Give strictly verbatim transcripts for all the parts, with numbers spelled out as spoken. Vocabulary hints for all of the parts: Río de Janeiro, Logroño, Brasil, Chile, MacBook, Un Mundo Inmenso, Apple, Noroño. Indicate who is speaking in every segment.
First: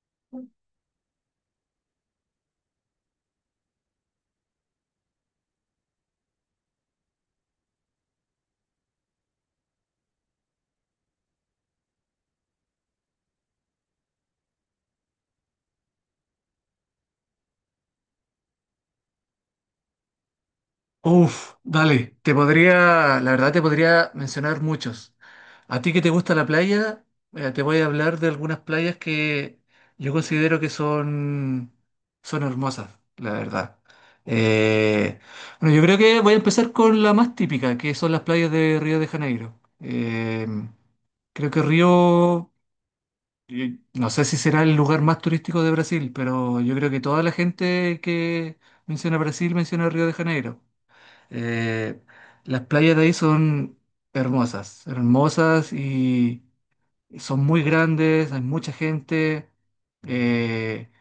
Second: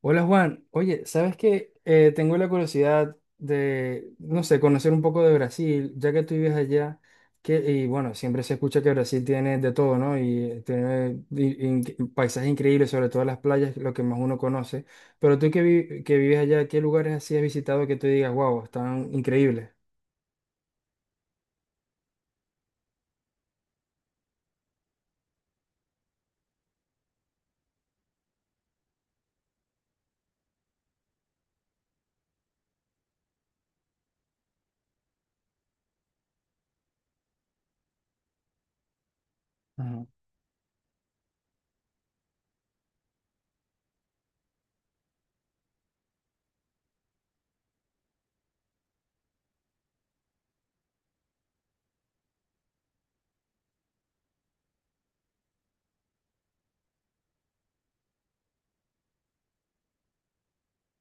Speaker 1: Hola Juan, oye, ¿sabes qué? Eh, tengo la curiosidad de, no sé, conocer un poco de Brasil, ya que tú vives allá, que, y bueno, siempre se escucha que Brasil tiene de todo, ¿no? Y eh, tiene i- in- paisajes increíbles, sobre todo las playas, lo que más uno conoce. Pero tú que, vi- que vives allá, ¿qué lugares así has visitado que tú digas, wow, están increíbles?
Speaker 2: Uf, dale, te podría, la verdad te podría mencionar muchos. A ti que te gusta la playa, eh, te voy a hablar de algunas playas que yo considero que son, son hermosas, la verdad. Eh, bueno, yo creo que voy a empezar con la más típica, que son las playas de Río de Janeiro.
Speaker 1: Ujú,
Speaker 2: Eh, creo que Río, eh, no sé si será el lugar más turístico de Brasil, pero yo creo que toda la gente que menciona Brasil menciona Río de Janeiro. Eh, las playas de ahí son hermosas, hermosas, y son muy grandes, hay mucha gente. Eh, hay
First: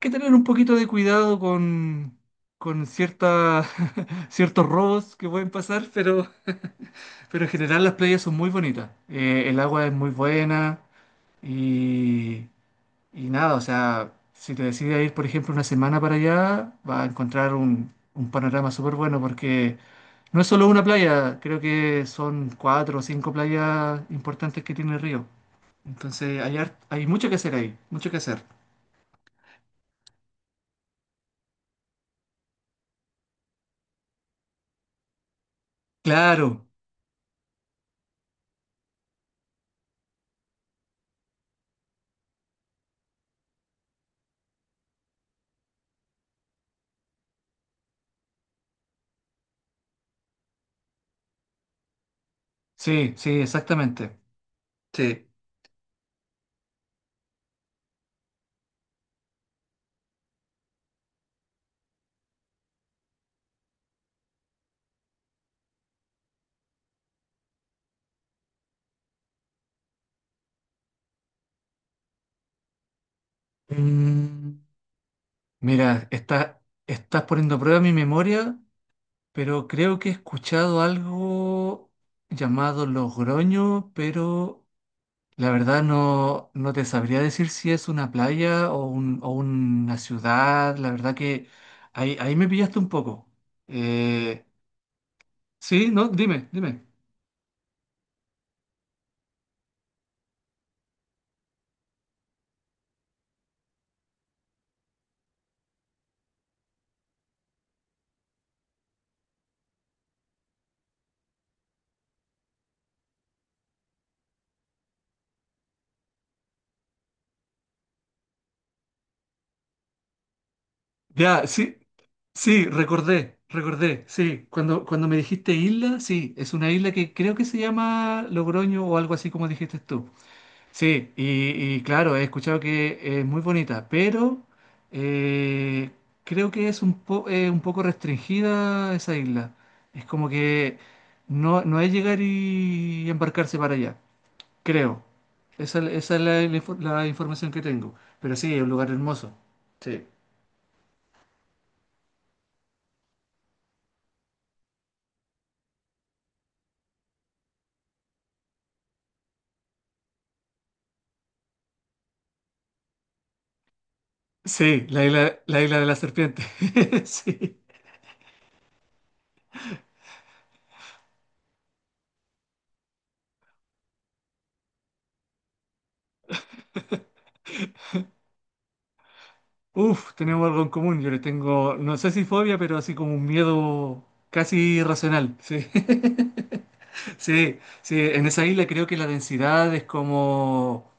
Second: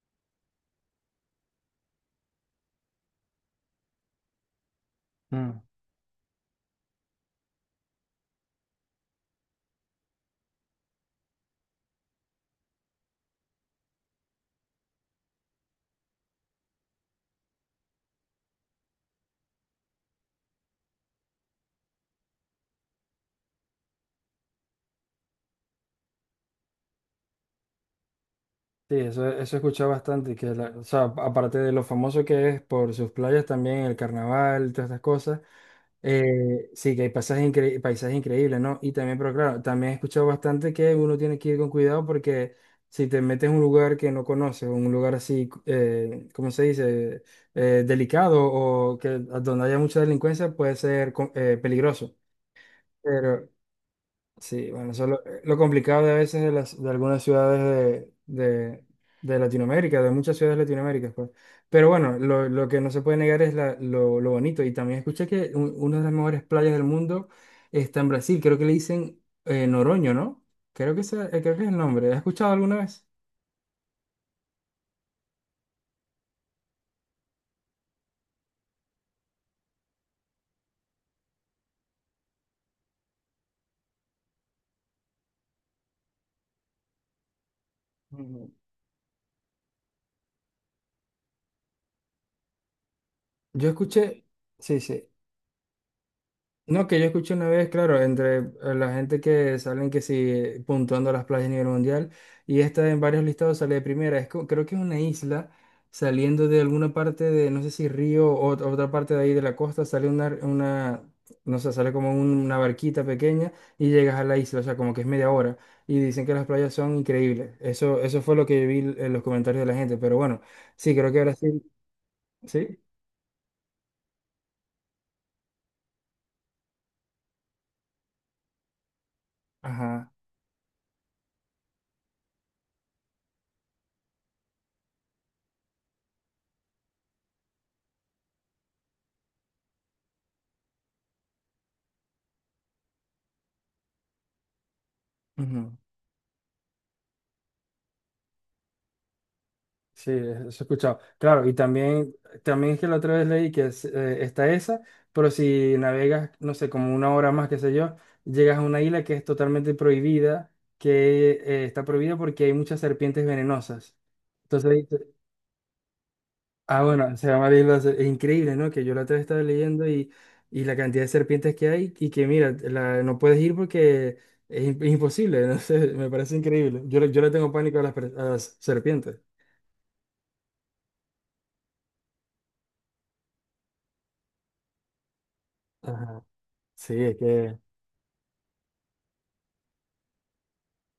Speaker 2: que tener un poquito de cuidado con, con ciertas, ciertos robos que pueden
Speaker 1: ujú.
Speaker 2: pasar, pero, pero en general las playas son muy bonitas. Eh, el agua es muy buena y, y nada, o sea, si te decides ir, por ejemplo, una semana para allá, vas a encontrar un, un panorama súper bueno porque no es solo una playa, creo que son cuatro o cinco playas importantes que tiene el río. Entonces hay, hart- hay mucho que hacer ahí, mucho que hacer.
Speaker 1: Sí, eso, eso he escuchado bastante, que la- o sea, aparte de lo famoso que es por sus playas también, el carnaval, todas estas cosas,
Speaker 2: Claro,
Speaker 1: eh, sí, que hay pasajes, incre- paisajes increíbles, ¿no? Y también, pero claro, también he escuchado bastante que uno tiene que ir con cuidado porque si te metes en un lugar que no conoces, un lugar así, eh, ¿cómo se dice? Eh, delicado o que donde haya mucha delincuencia puede ser co- eh, peligroso.
Speaker 2: sí, sí, exactamente.
Speaker 1: Sí, bueno, eso es lo,
Speaker 2: Sí.
Speaker 1: lo complicado de a veces de, las, de algunas ciudades de, de, de Latinoamérica, de muchas ciudades latinoaméricas, pues. Pero bueno, lo, lo que no se puede negar es la- lo, lo bonito. Y también escuché que un- una de las mejores playas del mundo está en Brasil. Creo que le dicen eh, Noroño, ¿no? Creo que, ese- eh, creo que es el nombre. ¿Has escuchado alguna vez?
Speaker 2: Mm, Mira, está, estás poniendo a prueba mi memoria, pero creo que he escuchado algo llamado Logroño, pero La verdad no, no te sabría decir si es una
Speaker 1: Ujú.
Speaker 2: playa o, un- o una ciudad. La verdad que ahí, ahí me pillaste un poco.
Speaker 1: Yo escuché,
Speaker 2: Eh,
Speaker 1: sí, sí.
Speaker 2: sí, no, dime, dime.
Speaker 1: No, que yo escuché una vez, claro, entre eh, la gente que salen que sí puntuando las playas a nivel mundial y esta en varios listados sale de primera. Es, co- creo que es una isla saliendo de alguna parte de, no sé si río o ot- otra parte de ahí de la costa, sale una, una no sé, sale como un- una barquita pequeña y llegas a la isla, o sea, como que es media hora y dicen que las playas son increíbles. Eso, eso fue lo que vi en los comentarios de la gente, pero bueno, sí, creo que
Speaker 2: Ya,
Speaker 1: Brasil,
Speaker 2: sí,
Speaker 1: sí,
Speaker 2: sí,
Speaker 1: ¿sí?
Speaker 2: recordé, recordé, sí. Cuando, cuando me dijiste isla, sí, es una isla que creo que se llama Logroño o algo así como dijiste tú.
Speaker 1: Ajá.
Speaker 2: Sí, y, y claro, he escuchado que es muy bonita, pero eh, creo que es un, po- eh, un poco restringida esa isla. Es como que no, no es llegar y embarcarse para allá, creo.
Speaker 1: Ujú.
Speaker 2: Esa, esa es la, la infor- la información que tengo. Pero sí, es un lugar hermoso. Sí.
Speaker 1: Sí, eso he escuchado. Claro, y también, también es que la otra vez leí que es, eh, está esa, pero si navegas, no sé, como una hora más, qué sé yo, llegas a una isla que es totalmente prohibida, que eh, está prohibida porque hay muchas serpientes venenosas. Entonces, ahí
Speaker 2: Sí, la
Speaker 1: te-
Speaker 2: isla, la isla de la serpiente.
Speaker 1: ah, bueno, se llama la
Speaker 2: Sí.
Speaker 1: isla, se- es increíble, ¿no? Que yo la otra vez estaba leyendo y, y la cantidad de serpientes que hay y que, mira, la- no puedes ir porque es, im- es imposible, no sé, me parece increíble. Yo, le- yo le tengo pánico a las, per- a las serpientes.
Speaker 2: Uf, tenemos algo en común. Yo le tengo, no sé si fobia, pero así como un miedo casi irracional. Sí.
Speaker 1: Ajá. Sí, es que...
Speaker 2: Sí, sí, en esa isla creo que la densidad es como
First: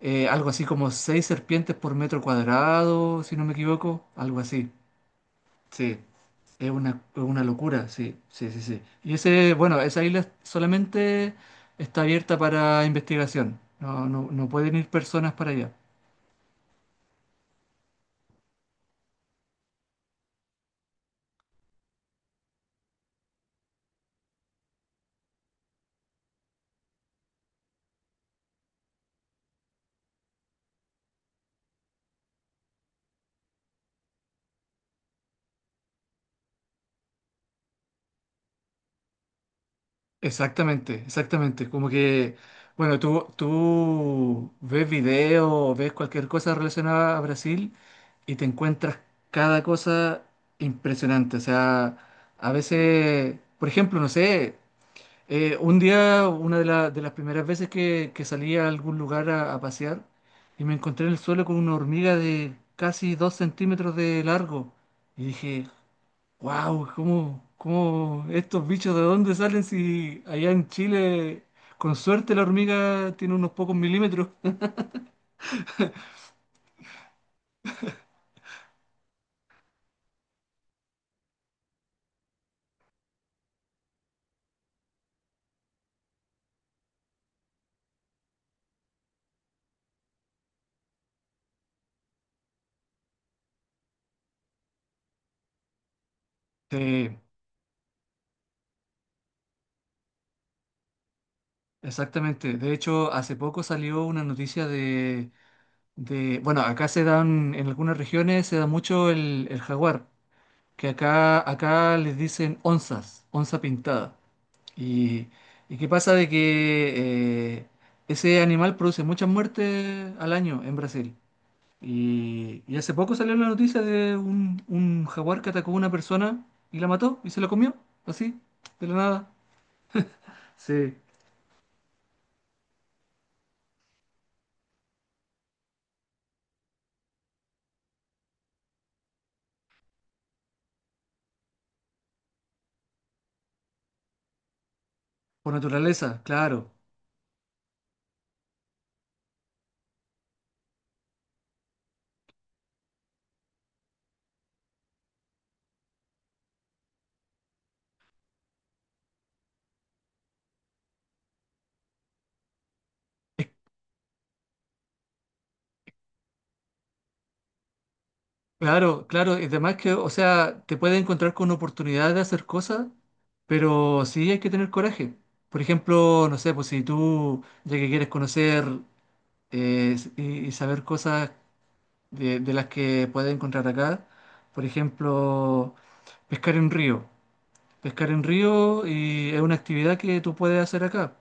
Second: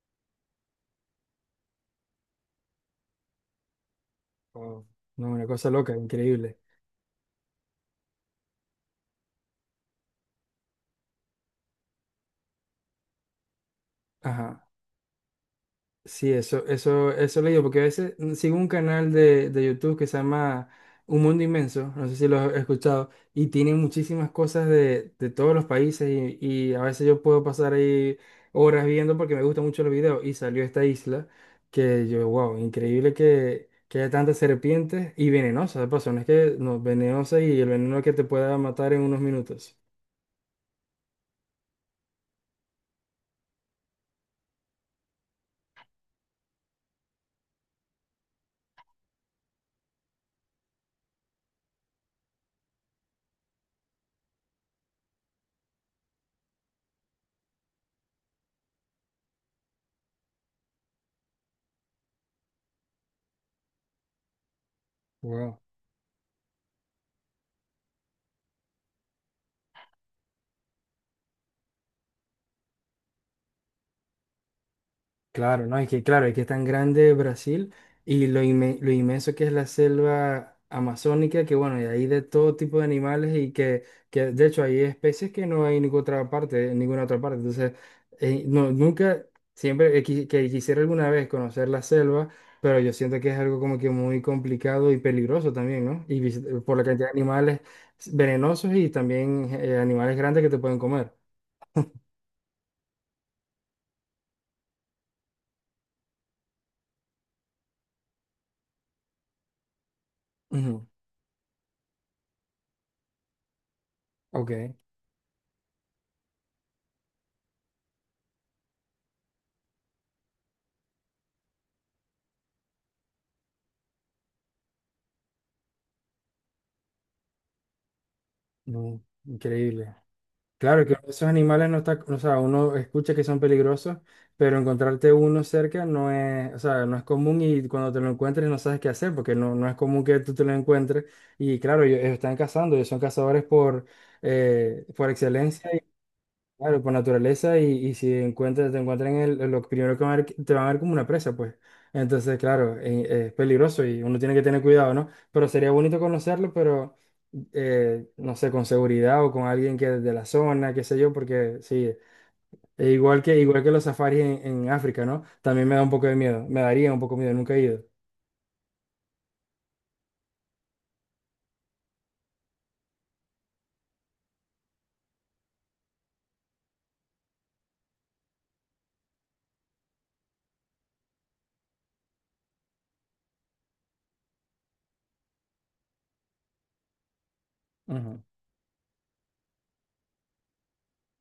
Speaker 2: eh, algo así como seis serpientes por metro cuadrado, si no me equivoco, algo así.
Speaker 1: Wow. No, una cosa loca,
Speaker 2: Sí,
Speaker 1: increíble.
Speaker 2: es una, es una locura, sí, sí, sí, sí. Y ese, bueno, esa isla solamente está abierta para investigación, no, no, no
Speaker 1: Ajá.
Speaker 2: pueden ir personas para allá.
Speaker 1: Sí, eso, eso, eso he leído, porque a veces mm, sigo un canal de, de YouTube que se llama Un Mundo Inmenso, no sé si lo has escuchado, y tiene muchísimas cosas de, de todos los países y, y a veces yo puedo pasar ahí horas viendo porque me gustan mucho los videos y salió esta isla que yo, wow, increíble que, que haya tantas serpientes y venenosas, de paso, no es que no, venenosa y el veneno que te pueda matar en unos minutos.
Speaker 2: Exactamente, exactamente. Como que, bueno, tú, tú ves video, ves cualquier cosa relacionada a Brasil y te encuentras cada cosa impresionante. O sea, a veces, por ejemplo, no sé, eh, un día, una de, la- de las primeras veces que, que salí a algún lugar a, a pasear y me encontré en el suelo con una hormiga de casi dos centímetros de largo. Y
Speaker 1: Wow.
Speaker 2: dije, wow, ¿cómo, cómo estos bichos de dónde salen si allá en Chile, con suerte, la hormiga tiene unos pocos milímetros?
Speaker 1: Claro, no, es que claro, es que es tan grande Brasil y lo, inme- lo inmenso que es la selva amazónica, que bueno, y hay de todo tipo de animales y que, que de hecho hay especies que no hay en ninguna otra parte, en ninguna otra parte. Entonces, eh, no, nunca, siempre he qui- que quisiera alguna vez conocer la selva, pero yo siento que es algo como que muy complicado y peligroso también, ¿no? Y vis- por la cantidad de
Speaker 2: Sí,
Speaker 1: animales venenosos y también eh, animales grandes que te pueden comer.
Speaker 2: exactamente. De hecho, hace poco salió una noticia de, de- bueno, acá se dan, en algunas regiones se da mucho el, el jaguar,
Speaker 1: Ujú,
Speaker 2: que acá, acá les dicen onzas, onza pintada.
Speaker 1: ok,
Speaker 2: Y, y qué pasa de que eh, ese animal produce muchas muertes al año en Brasil. Y, y hace poco salió la noticia de un, un jaguar que atacó a una persona y la mató y se la comió, así, de la
Speaker 1: no,
Speaker 2: nada.
Speaker 1: increíble. Claro que
Speaker 2: Sí,
Speaker 1: esos animales no está, o sea, uno escucha que son peligrosos, pero encontrarte uno cerca no es, o sea, no es común y cuando te lo encuentres no sabes qué hacer porque no, no es común que tú te lo encuentres. Y claro, ellos, ellos están cazando, ellos son cazadores por, eh, por
Speaker 2: por
Speaker 1: excelencia.
Speaker 2: naturaleza, claro.
Speaker 1: Claro, por naturaleza y, y si encuentras, te encuentran en el, en lo primero que van a ver, te van a ver como una presa, pues. Entonces, claro, eh, es peligroso y uno tiene que tener cuidado, ¿no? Pero sería bonito conocerlo, pero eh, no sé, con seguridad o con alguien que de la zona, qué sé yo, porque sí, e igual que,
Speaker 2: Es-
Speaker 1: igual que los safaris en, en África, ¿no? También me da un poco de miedo, me daría un poco de miedo, nunca he ido.
Speaker 2: claro, claro. Y además que, o sea, te puedes encontrar con oportunidades de hacer cosas, pero sí hay que tener coraje. Por ejemplo, no sé, pues si tú, ya que quieres conocer eh, y, y saber cosas de, de las que puedes encontrar acá, por ejemplo, pescar en un río. Pescar
Speaker 1: Ujú,
Speaker 2: en río y es una actividad que tú puedes hacer acá,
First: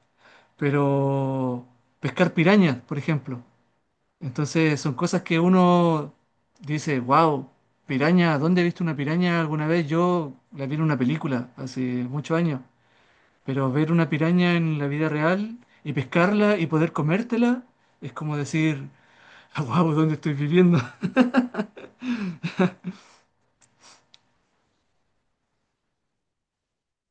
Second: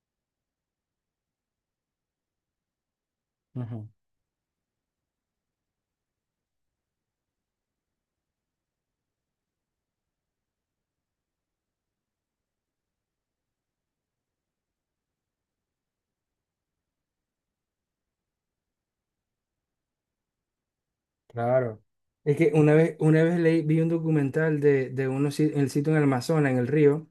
Speaker 2: pero pescar pirañas, por ejemplo.
Speaker 1: ujú,
Speaker 2: Entonces son cosas que uno dice, wow, piraña, ¿dónde he visto una piraña alguna vez? Yo la vi en una película hace muchos años, pero ver una piraña en la vida real y pescarla y poder comértela es como decir, wow, ¿dónde estoy viviendo?
Speaker 1: claro. Es que una vez, una vez leí, vi un documental de, de unos, si- el sitio en el Amazonas, en el río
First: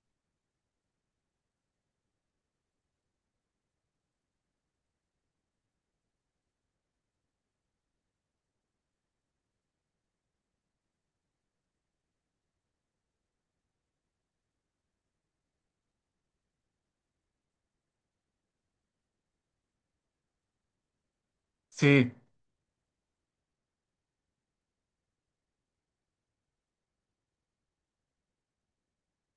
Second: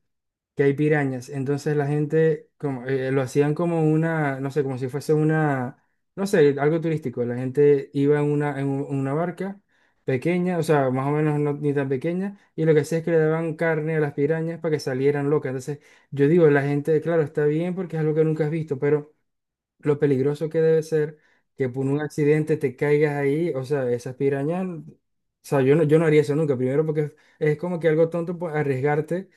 Speaker 1: que hay pirañas. Entonces la gente como, eh, lo hacían como una, no sé, como si fuese una, no sé, algo turístico. La gente iba en una, en un- una barca pequeña, o sea, más o menos no, ni tan pequeña, y lo que hacía es que le daban carne a las pirañas para que salieran locas. Entonces yo digo, la gente, claro, está bien porque es algo que nunca has visto, pero lo peligroso que debe ser que por un
Speaker 2: Sí.
Speaker 1: accidente te caigas ahí, o sea, esas pirañas, o sea, yo no, yo no haría eso nunca, primero porque es, es como que algo tonto pues, arriesgarte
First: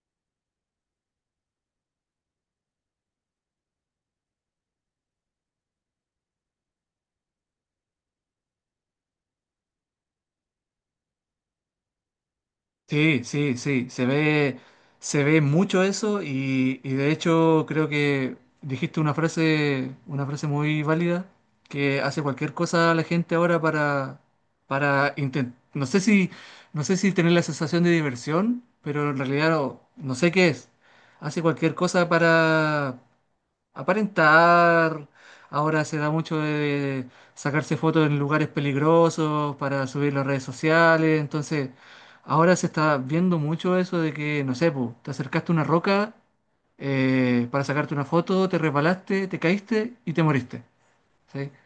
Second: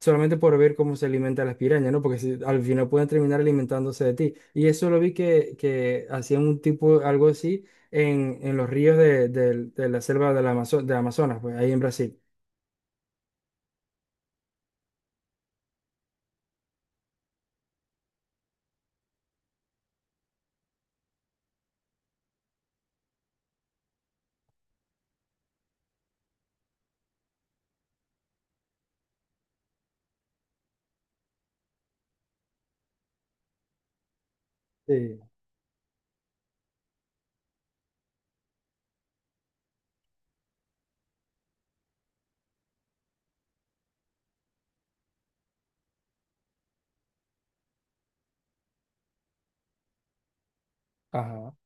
Speaker 1: solamente por ver cómo se alimentan las pirañas, ¿no? Porque si- al final pueden terminar alimentándose de ti. Y eso lo vi que, que hacían un tipo, algo así, en, en los ríos de, del- de la selva de la Amazo- de Amazonas, pues ahí en Brasil.
Speaker 2: Sí, sí, sí, se ve, se ve mucho eso y, y de hecho creo que dijiste una frase, una frase muy válida que hace cualquier cosa la gente ahora para, para intentar, no sé si, no sé si tener la sensación de diversión, pero en realidad no, no sé qué es, hace cualquier cosa para aparentar.
Speaker 1: Sí,
Speaker 2: Ahora se da mucho de sacarse fotos en lugares peligrosos para subir las redes sociales. Entonces, ahora se está viendo mucho eso de que, no sé, po, te acercaste a una roca eh, para sacarte una foto, te resbalaste, te caíste y te moriste. ¿Sí?
Speaker 1: ajá,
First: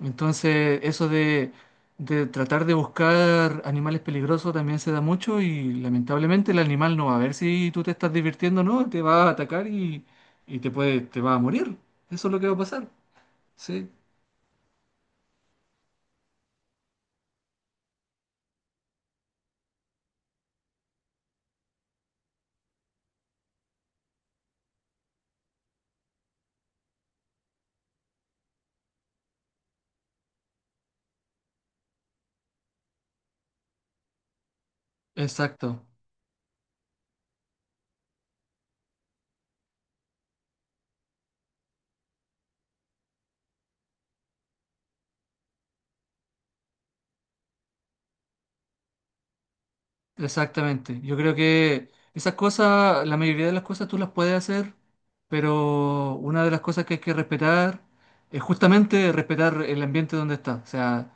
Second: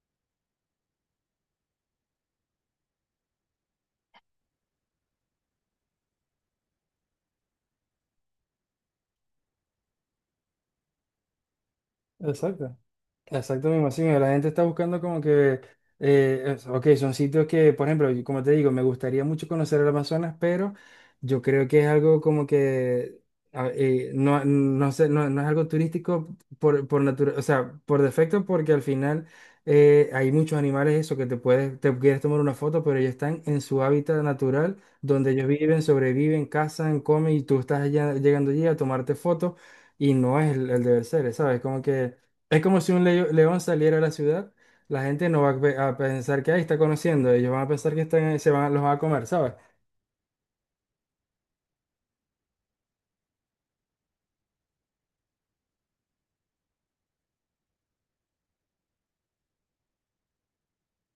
Speaker 2: Entonces, eso de, de tratar de buscar animales peligrosos también se da mucho y lamentablemente el animal no va a ver si tú te estás divirtiendo o no, te va a atacar y, y te puede, te va a morir. Eso es lo que va a
Speaker 1: exacto.
Speaker 2: pasar.
Speaker 1: Exacto, me
Speaker 2: Sí,
Speaker 1: imagino. La gente está buscando como que, eh, es- ok, son sitios que, por ejemplo, y como te digo, me gustaría mucho conocer el Amazonas, pero yo creo que es algo como que, a- eh, no, no sé, no, no es algo turístico por, por natura- o sea, por defecto, porque al final eh, hay muchos animales, eso, que te puedes, te quieres tomar una foto, pero ellos están en su hábitat natural, donde ellos viven,
Speaker 2: exacto,
Speaker 1: sobreviven, cazan, comen, y tú estás allá- llegando allí a tomarte fotos, y no es el, el deber ser, ¿sabes? Como que... Es como si un leo- león saliera a la ciudad, la gente no va a, pe- a pensar que ahí está conociendo, ellos van a pensar que están, ahí, se van, los van a comer, ¿sabes?
Speaker 2: exactamente. Yo creo que esas cosas, la mayoría de las cosas tú las puedes hacer, pero una de las cosas que hay que respetar es justamente respetar el ambiente donde estás. O sea,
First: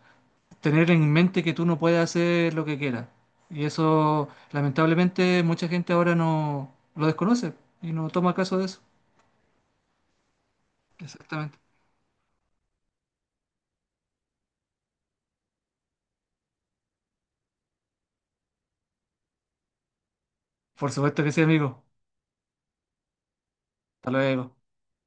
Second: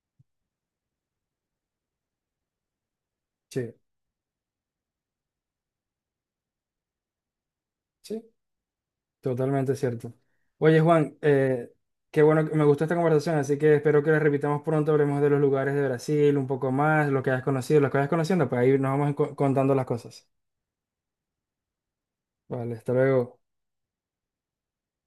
Speaker 2: tener en mente que tú no puedes hacer lo que quieras. Y
Speaker 1: Sí,
Speaker 2: eso, lamentablemente, mucha gente ahora no lo desconoce y no
Speaker 1: sí,
Speaker 2: toma caso de eso.
Speaker 1: totalmente cierto. Oye, Juan,
Speaker 2: Exactamente.
Speaker 1: eh, qué bueno, que- me gustó esta conversación, así que espero que la repitamos pronto, hablemos de los lugares de Brasil un poco más, lo que hayas conocido, lo que hayas conociendo, pues ahí nos vamos enco- contando las cosas.
Speaker 2: Por supuesto que sí, amigo.
Speaker 1: Vale, hasta luego.
Speaker 2: Hasta luego.